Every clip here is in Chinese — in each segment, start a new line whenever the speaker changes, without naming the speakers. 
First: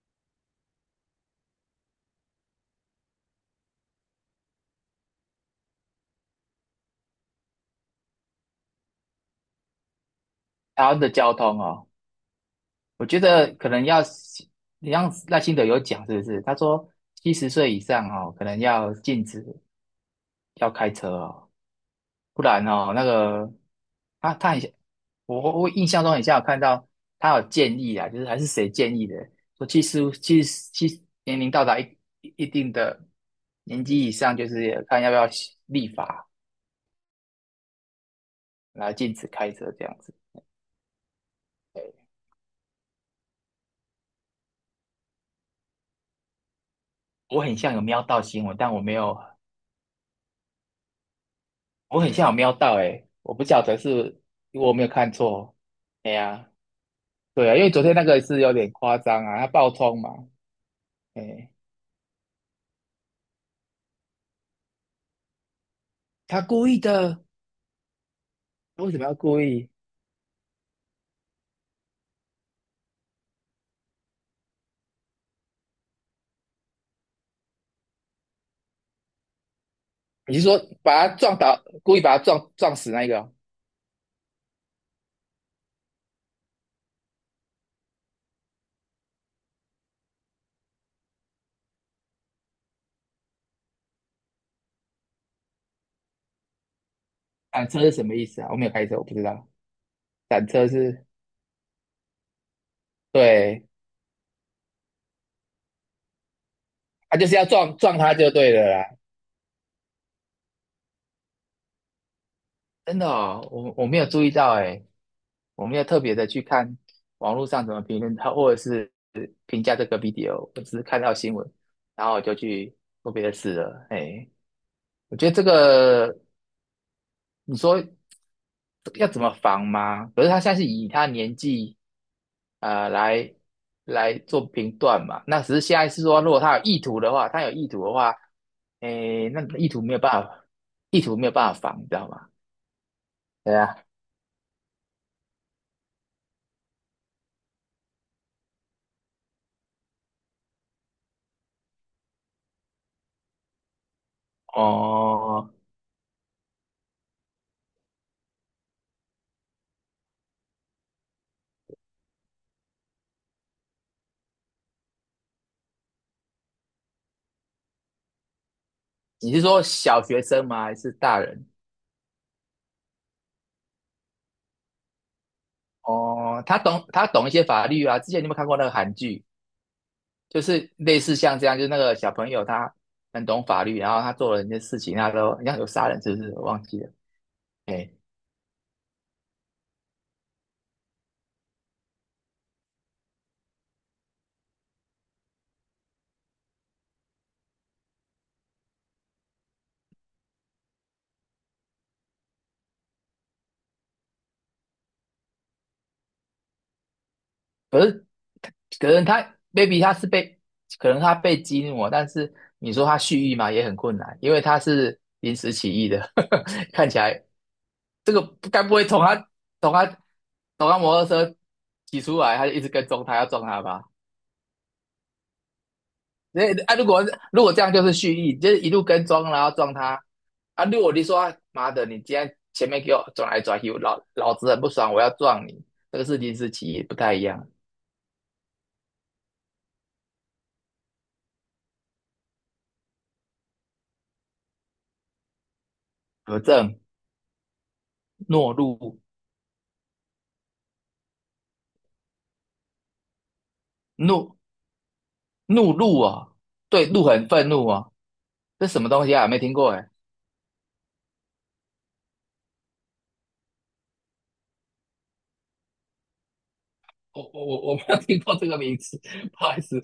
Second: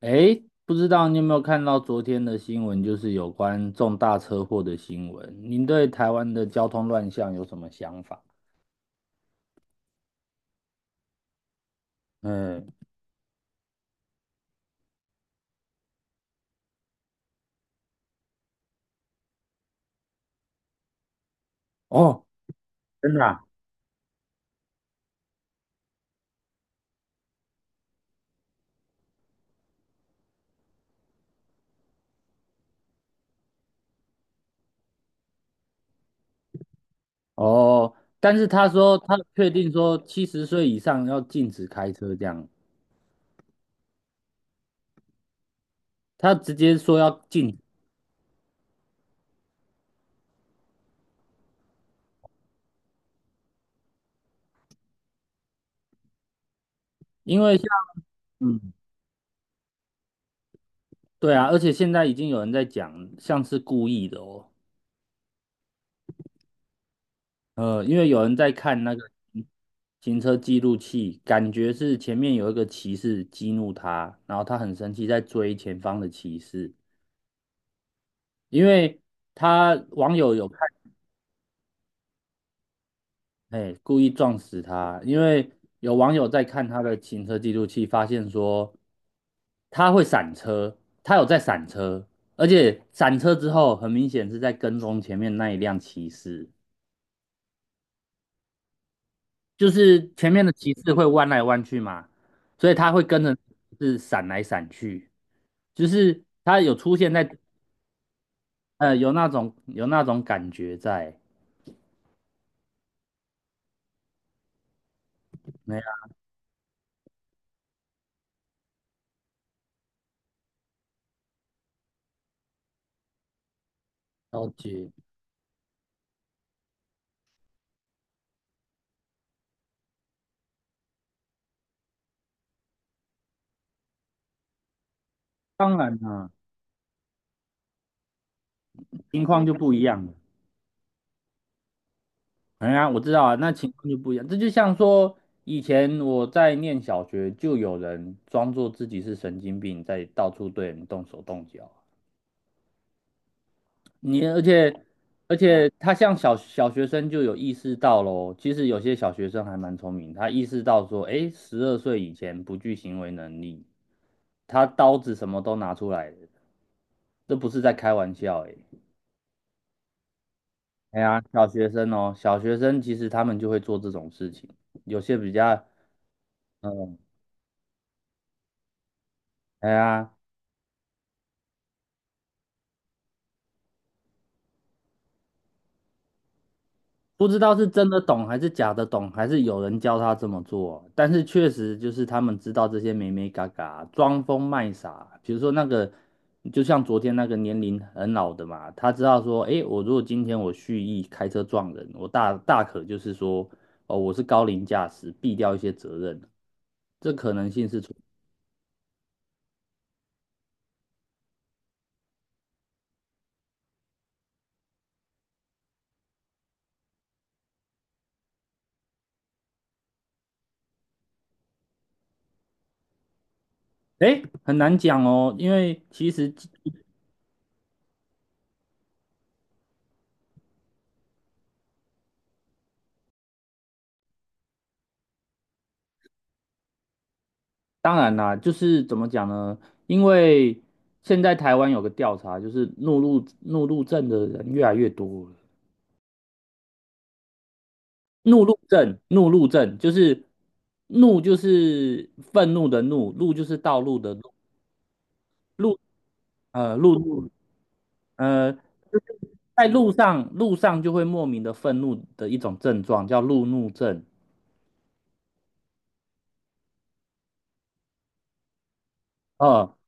诶，不知道你有没有看到昨天的新闻，就是有关重大车祸的新闻。您对台湾的交通乱象有什么想法？
台湾的交通哦，
嗯，
我觉得可能要你像赖清德有讲，是不是？他说70岁以上哦，可能要禁止要开车哦，
哦，
不然哦，那
真的啊？
个他很像我印象中很像有看到他有建议啊，就是还是谁建议的，说七十年龄到达一定的年纪以上，就是看要不要立法
哦，但是他
来
说
禁
他
止
确
开
定
车这
说
样子。
70岁以上要禁止开车，这样他直接说要
我
禁
很
止
像有瞄到新闻，但我没有我很像有瞄到诶，我不晓得是我没有看错。哎呀，
因
对啊，
为
因
像
为昨天那个是有点
嗯，
夸张啊，他爆冲嘛，
对啊，
哎，
而且现在已经有人在讲像是故意的哦。
他故意的，
因为有人在看
为
那
什么
个
要故意？
行车记录器，感觉是前面有一个骑士激怒他，然后他很生气，在追前方的骑士，因为他网友
你是
有看，
说把他撞倒，故意把他撞死那个哦，
哎，故意撞死他，因为有网友在看他的行车记录器，发现说他会闪车，他有在闪车，而且闪车之后，很明显是在跟踪前面那一辆骑士。
铲车是什么意思啊？我没有开车，我不知道。
就是前面
铲
的
车
骑士
是，
会弯来弯去嘛，所以他会跟着
对，
是闪来闪去，就是他有出现
他
在
就是要撞他就对了啦。
有那种感觉在，
真的哦，我没有注意到诶，我没
没
有特
啊
别的去看网络上怎么评论他，或者是评价这个 video,我只是看到新闻，然后我就去做别的事了。哎。
了解。
我觉得这个你说要怎么防吗？可是他现在是以他年纪来来做评断嘛，那只是
当
现在
然
是说，
啦、
如果他有意图的话，他有意图的话，哎，
情况
那
就
意
不
图
一
没有
样了。
办法，意图没有办法防，你知道吗？
哎呀，我知道啊，那
对
情
啊。
况就不一样。这就像说，以前我在念小学，就有人装作自己是神经病，在到处对人动手动脚。你而且而
哦，
且他像小学生就有意识到喽，其实有些小学生还蛮聪明，他意识到说，哎，12岁以前不具行为能力，他刀子什么都拿出来了，这不是在开玩笑诶。
你是说小学生吗？还是
哎
大
呀，
人？
小学生哦，小学生其实他们就会做这种事情，有些比较，
哦，他懂
嗯，
他懂一些法律啊。之前你有没有看过那个韩剧？
哎呀，
就是类似像这样，就是那个小朋友他很懂法律，然后他做了一些事情，他都好像有杀人，是不是？我忘记了。
不知道是真
哎，
的懂还是假的懂，还是有人教他这么做。但是确实就是他们知道这些美美嘎嘎，装疯卖傻。比如说那个，就像昨天那个年龄很老的嘛，他知道说，诶，我如果今天我蓄意开车撞人，我大可就是说，哦，我是高龄驾驶，避掉一些责任，这可能性是存，
可能他 b a b y 他是被，可能他被激怒了，但是你说他蓄意嘛，也很困难，因为他是临时起意的，看起来这个该不会从他从他从他摩托车骑出来，他就一直跟踪他，要撞他吧？
诶，很难讲哦，因为其实。
那啊，如果如果这样就是蓄意，就是一路跟踪，然后撞他啊。如果你说啊妈的，你今天前面给我转来转去，我老子很不爽，我要撞你，这个事情是其一，不太一样。
当然啦，就是怎么讲呢？因为现在台湾有个调查，就是怒路症的人越来越多了。
何正
怒
懦
路症，怒路症就是怒就是愤怒的怒，路就是道路的路，
怒怒
路
怒啊，对，
路
怒
怒
很愤怒啊，
就
这什么东西
是
啊？没听
在
过哎，
路上就会莫名的愤怒的一种症状，叫路怒症。
我没有听过这个名词，不好意
呃
思。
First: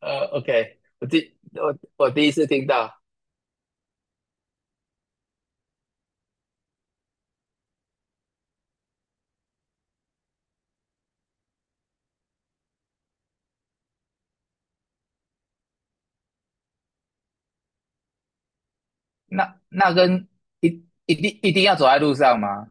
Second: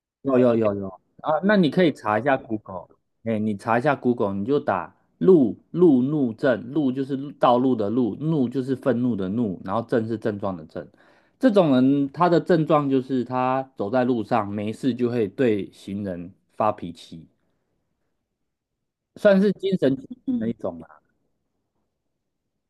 有有有
OK,
有
我第
啊，那你
我
可以
我
查一
第一
下
次听
Google，
到，
哎，你查一下 Google，你就打路怒症，路就是路道路的路，怒就是愤怒的怒，然后症是症状的症。这种人他的症状就是他走在路上没事就会对行人发脾气，算是
那
精
那
神疾
跟
病的一
一
种吧。
一定一定要走在路上吗？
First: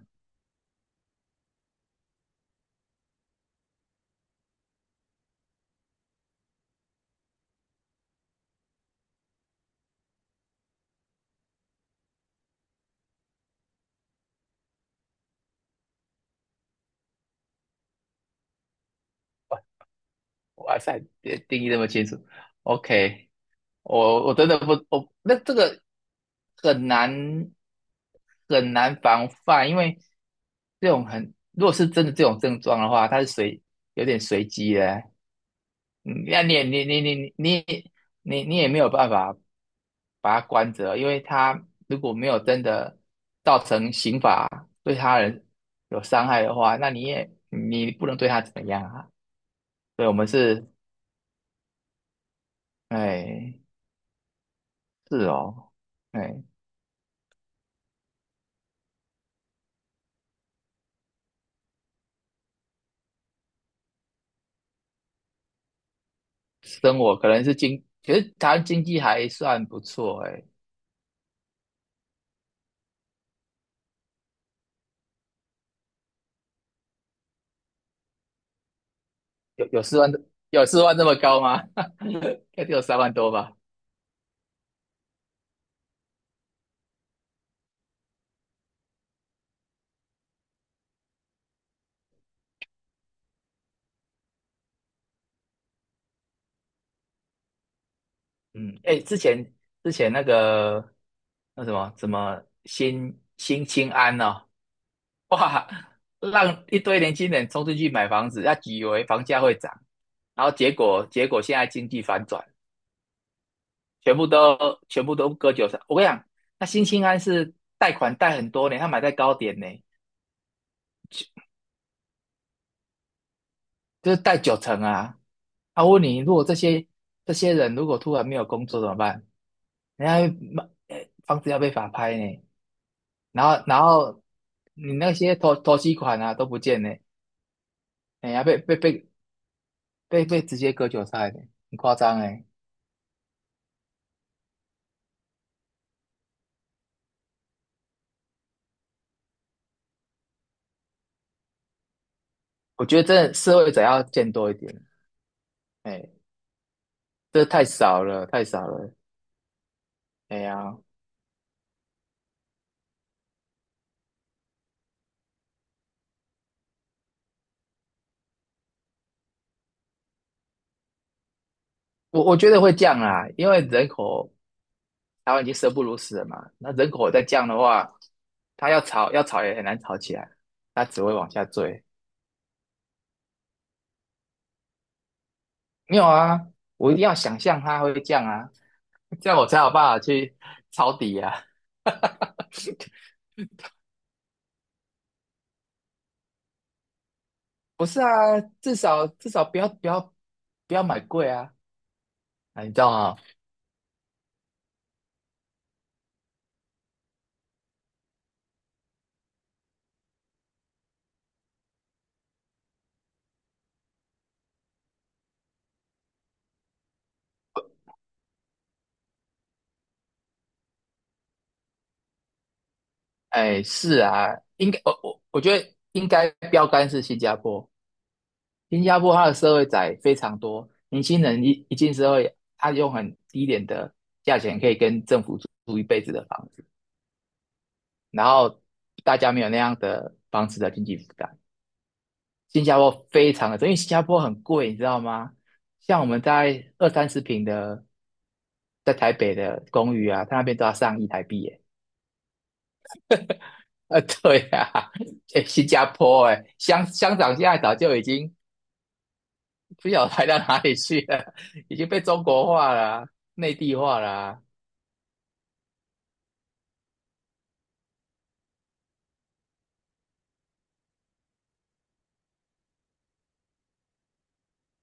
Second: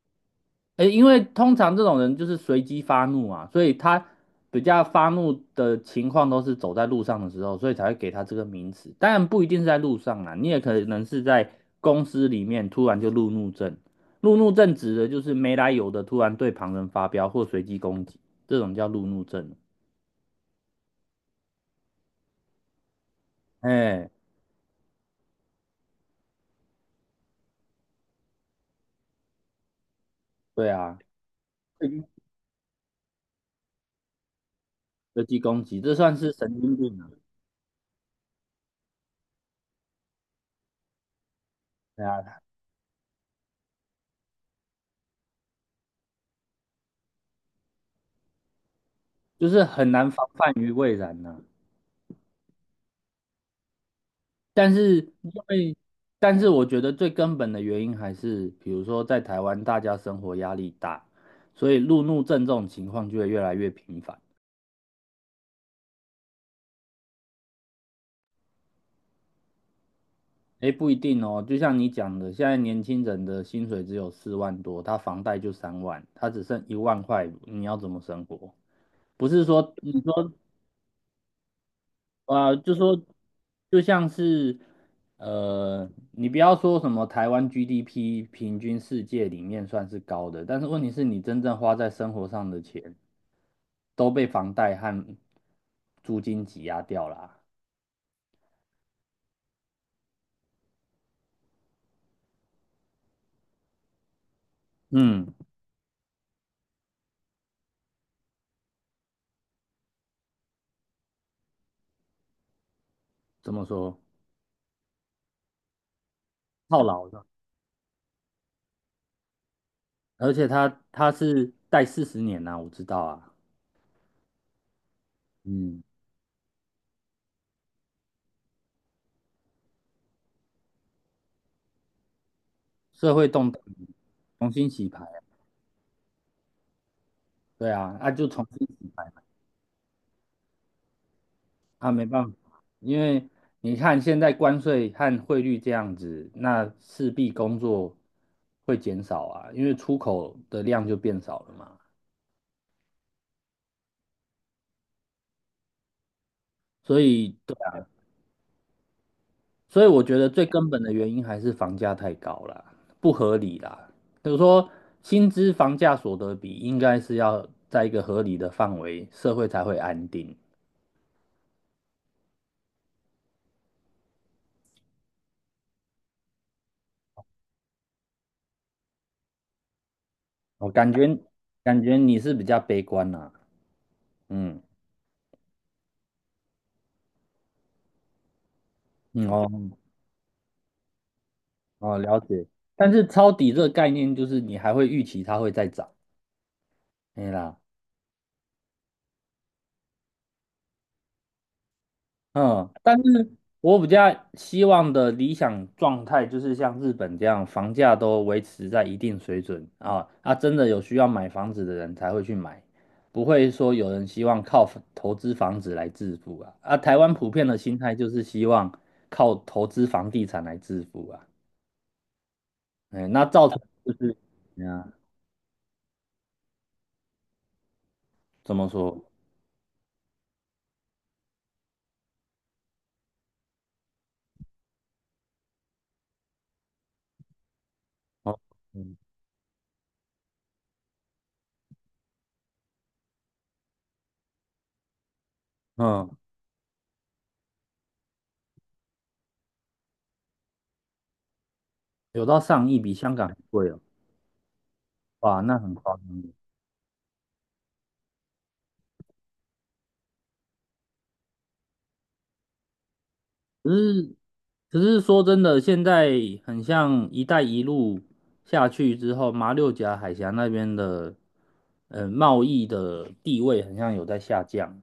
诶，因为通常这种人就是随机发怒啊，所以他比较发怒的情况都是走在路上的时候，所以才会给他这个名词。当然不一定是在路上啊，你也可能是在公司里面突然就路怒症。路怒症指的就是没来由的突然对旁人发飙或随机攻击，这种叫路怒症。
哇塞，别定义那么清楚。OK,
哎，
我我真的不，我那这个很难很难防范，因为
对
这
啊，
种很，如果是真
嗯
的这种症状的话，它是随有点随机的。
随机攻击，这算
嗯
是
那你
神
也
经
你
病
你
啊。
你你你你也没有办法把它关着，因为他如
对
果没有
啊，
真的造成刑法对他人有伤害的话，那你也你不能对他怎么样啊。
就是很
所以
难
我
防
们
范
是
于未然呐、
哎。
但是
是
因
哦，
为，但
哎，
是我觉得最根本的原因还是，比如说在台湾大家生活压力大，所以路怒症这种情况就会越来越频繁。
生活可能是经，其是台湾经济还算不错，哎，
诶，不一定哦，就像你讲的，现在年轻人的薪水只有4万多，他房贷就3万，他只剩1万块，你要怎么生活？不是
有
说
有
你
四万，
说
有四万这么高吗？应
啊，
该只
就
有三
说
万多吧。
就像是你不要说什么台湾 GDP 平均世界里面算是高的，但是问题是你真正花在生活上的钱都被房贷和租金挤压掉了。
嗯，哎，之前那个那什么新青安哦，
嗯，
哇，让一堆年轻人冲进去买房子，他以为房价会涨，然后结果现在经济反转，
怎么说？
全部都全部都割韭菜。我跟你讲，那
套
新青
牢
安
的，
是贷款贷很多年，他买在高点呢。
而且它是贷40年呐、我知道啊。
就是贷9成啊。
嗯，
他问你，如果这些人如果突然没有工作怎么办？人家卖呃房子要被法拍呢，
社会
然
动荡，
后然后
重新洗
你
牌
那
啊
些投投期款啊都不见呢，
对啊，那、就
人家
重
被
新
被
洗
被
牌。
被被直接割韭菜呢，很
啊，
夸
没
张
办法，
哎。
因为你看现在关税和汇率这样子，那势必工作会减少啊，因为出口的量就变少了嘛。
我觉得真的社会者要见多一点，哎，
所以，
这
对
太
啊，
少了，太少了，
所以我觉得
哎
最根
呀，
本的原因还是房价太高啦，不合理啦。就是说，薪资房价所得比应该是要在一个合理的范围，社会才会安定。
我觉得会降啊，因为人口台湾已经生不如死了嘛，那人口再降的话，它要吵要吵也很难吵起来，
我
它
感
只会
觉
往下坠。
你是比较悲观啦、嗯
没有啊，我一定要想象它会降啊，
嗯
这样我才有办
哦。
法去抄底啊。
哦，了解。但是抄底这个概念就是你还会预期它会再涨，对啦，
不是啊，至少至少不要不要买贵啊，啊，
嗯。
你知道
但
吗？
是我比较希望的理想状态就是像日本这样，房价都维持在一定水准啊，啊，真的有需要买房子的人才会去买，不会说有人希望靠房投资房子来致富啊。啊，台湾普遍的心态就是希望靠投资房地产来致富啊，哎，那造成
哎，
就
是
是，
啊，应该我
嗯，
我我觉得应该标杆是新加坡，
怎么
新加
说？
坡它的社会仔非常多，年轻人一进社会，他用很低廉的价钱可以跟政府租一辈子的房子，然
哦
后
嗯。
大家没有那样的房子的经济负担。新加坡非常的多因为新加坡很贵，你知道吗？像我
嗯
们在二三十平的，在台北的公寓啊，它那边都要上亿台币耶。
有到上亿，比香港还贵哦。
啊，对啊，
哇，
哎，
那
新
很
加
夸张
坡
的。
哎，乡长现在早就已经不晓得抬到哪里去了，已经被中国化了啊，内
只
地化了
是，
啊，
只是说真的，现在很像“一带一路”下去之后，马六甲海峡那边的，贸易的地位很像有在下降，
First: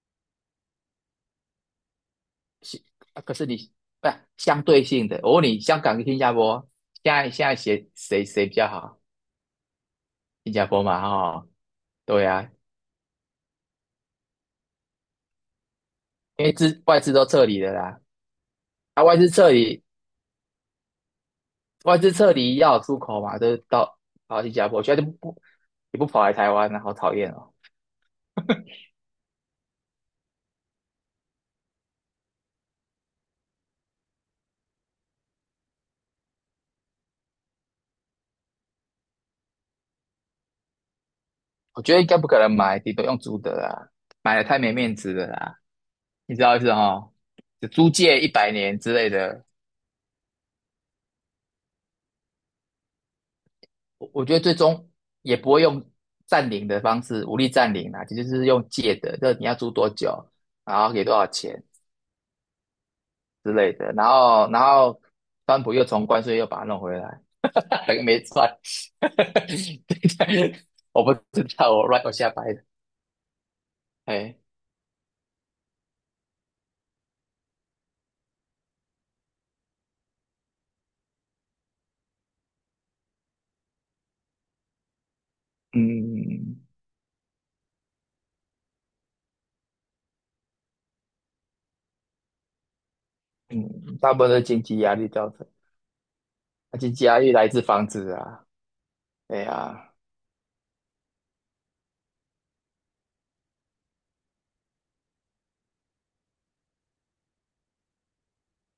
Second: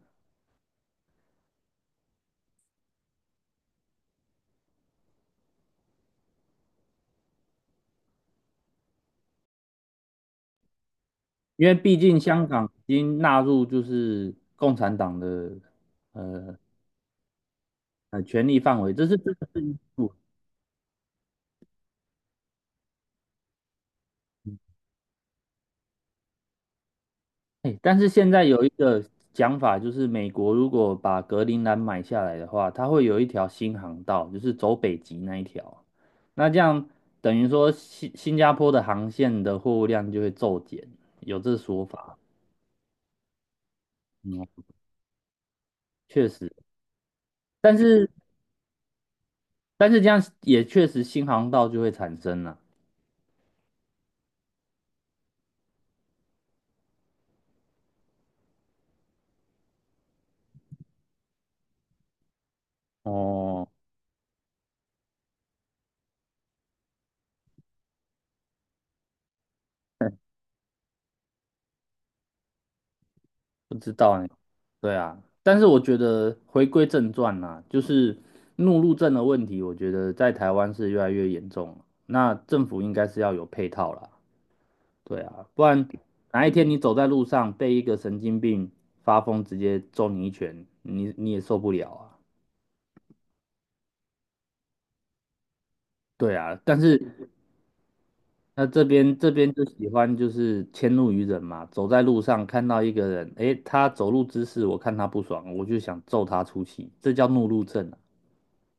是啊可是你不是相对性的，我问你，香港跟新加坡现在谁比较好？新加坡嘛，哦，
因为毕竟
对
香
啊，
港已经纳入就是共产党的
因为
呃
资外资都撤离了啦，
权力范围，
啊，
这是
外资
这的
撤
是
离，
部分。
外资撤离要有出口嘛，都到跑到新加坡去，现在就不不也不跑来台湾了，好讨厌哦。
哎，但是现在有一个讲法，就是美国如果把格陵兰买下来的话，它会有一条新航道，就是走北极那一条。那这样等于说新加坡的航线的货物量就会骤减，有这
我
说
觉得应
法。
该不可能买，你都用租的啦，买了
嗯，
太没面子了啦，
确
你知
实，
道意思哦？就
但
租
是
借100年之类的，
但是这样也确实新航道就会产生了。
我觉得最终也不会用占领的方式，武力占领啦，就是用借的，这你要租多久，然后给多少钱之
哦。
类的，然后川普又从关税又把它弄回来，等个没赚，我不知道，我乱我瞎掰的，
不知道哎，
哎，
对啊，但是我觉得回归正传啦、就是怒路症的问题，我觉得在台湾是越来越严重了。那政府应该是要有配套啦，对啊，不然哪一
嗯
天你走在路上被一个神经病发疯直接揍你一拳，你你也受不了啊。
嗯，大部分都是经济压力造成，
对啊，
啊经济压力来自房子啊，
那这边
对
就喜
啊，
欢就是迁怒于人嘛，走在路上看到一个人，诶，他走路姿势我看他不爽，我就想揍他出气，这叫怒路症啊。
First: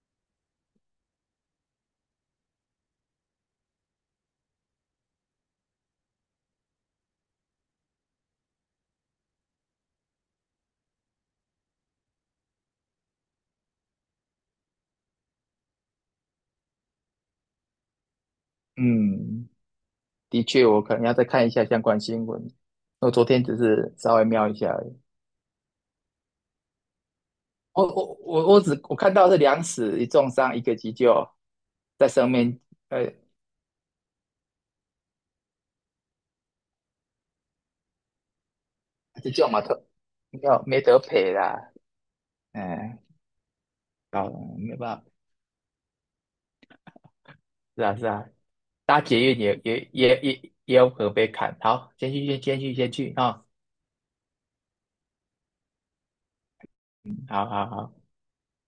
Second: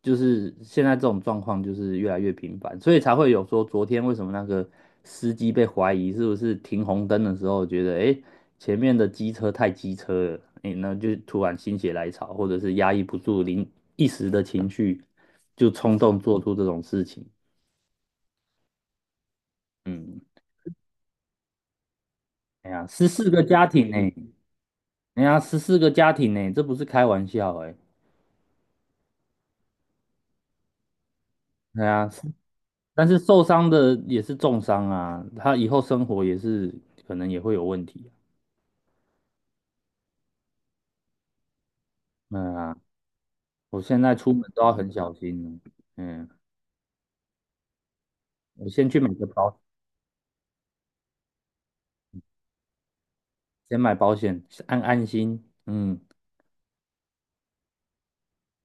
就是现在这种状况就是越来越频繁，所以才会有说昨天为什么那个司机被怀疑是不是停红灯的时候觉得诶前面的机车太机车了，诶，那就突然心血来潮，或者是压抑不住一时的情绪，就冲动做出这种事情。
嗯，
嗯，
的确，我可能要再看一下相关新闻，
哎呀，十
我昨
四
天
个
只
家庭
是
呢、
稍微瞄一下而已。
这不是开玩笑哎、
我只看到是两死一重伤，一个急救
对啊，
在
是
生命，呃，
但是受伤的也是重伤啊，他以后生活也是可能也会有问题啊。
急救嘛，特没有没得赔啦，
嗯啊
嗯，
我现在
好，
出门都
没
要
有
很
办法，
小心了。嗯，
是啊是啊，
我先去
搭
买
捷
个
运
保，
也有可能被砍，好，先去啊、哦
先买保险，安安心。嗯。
好好好。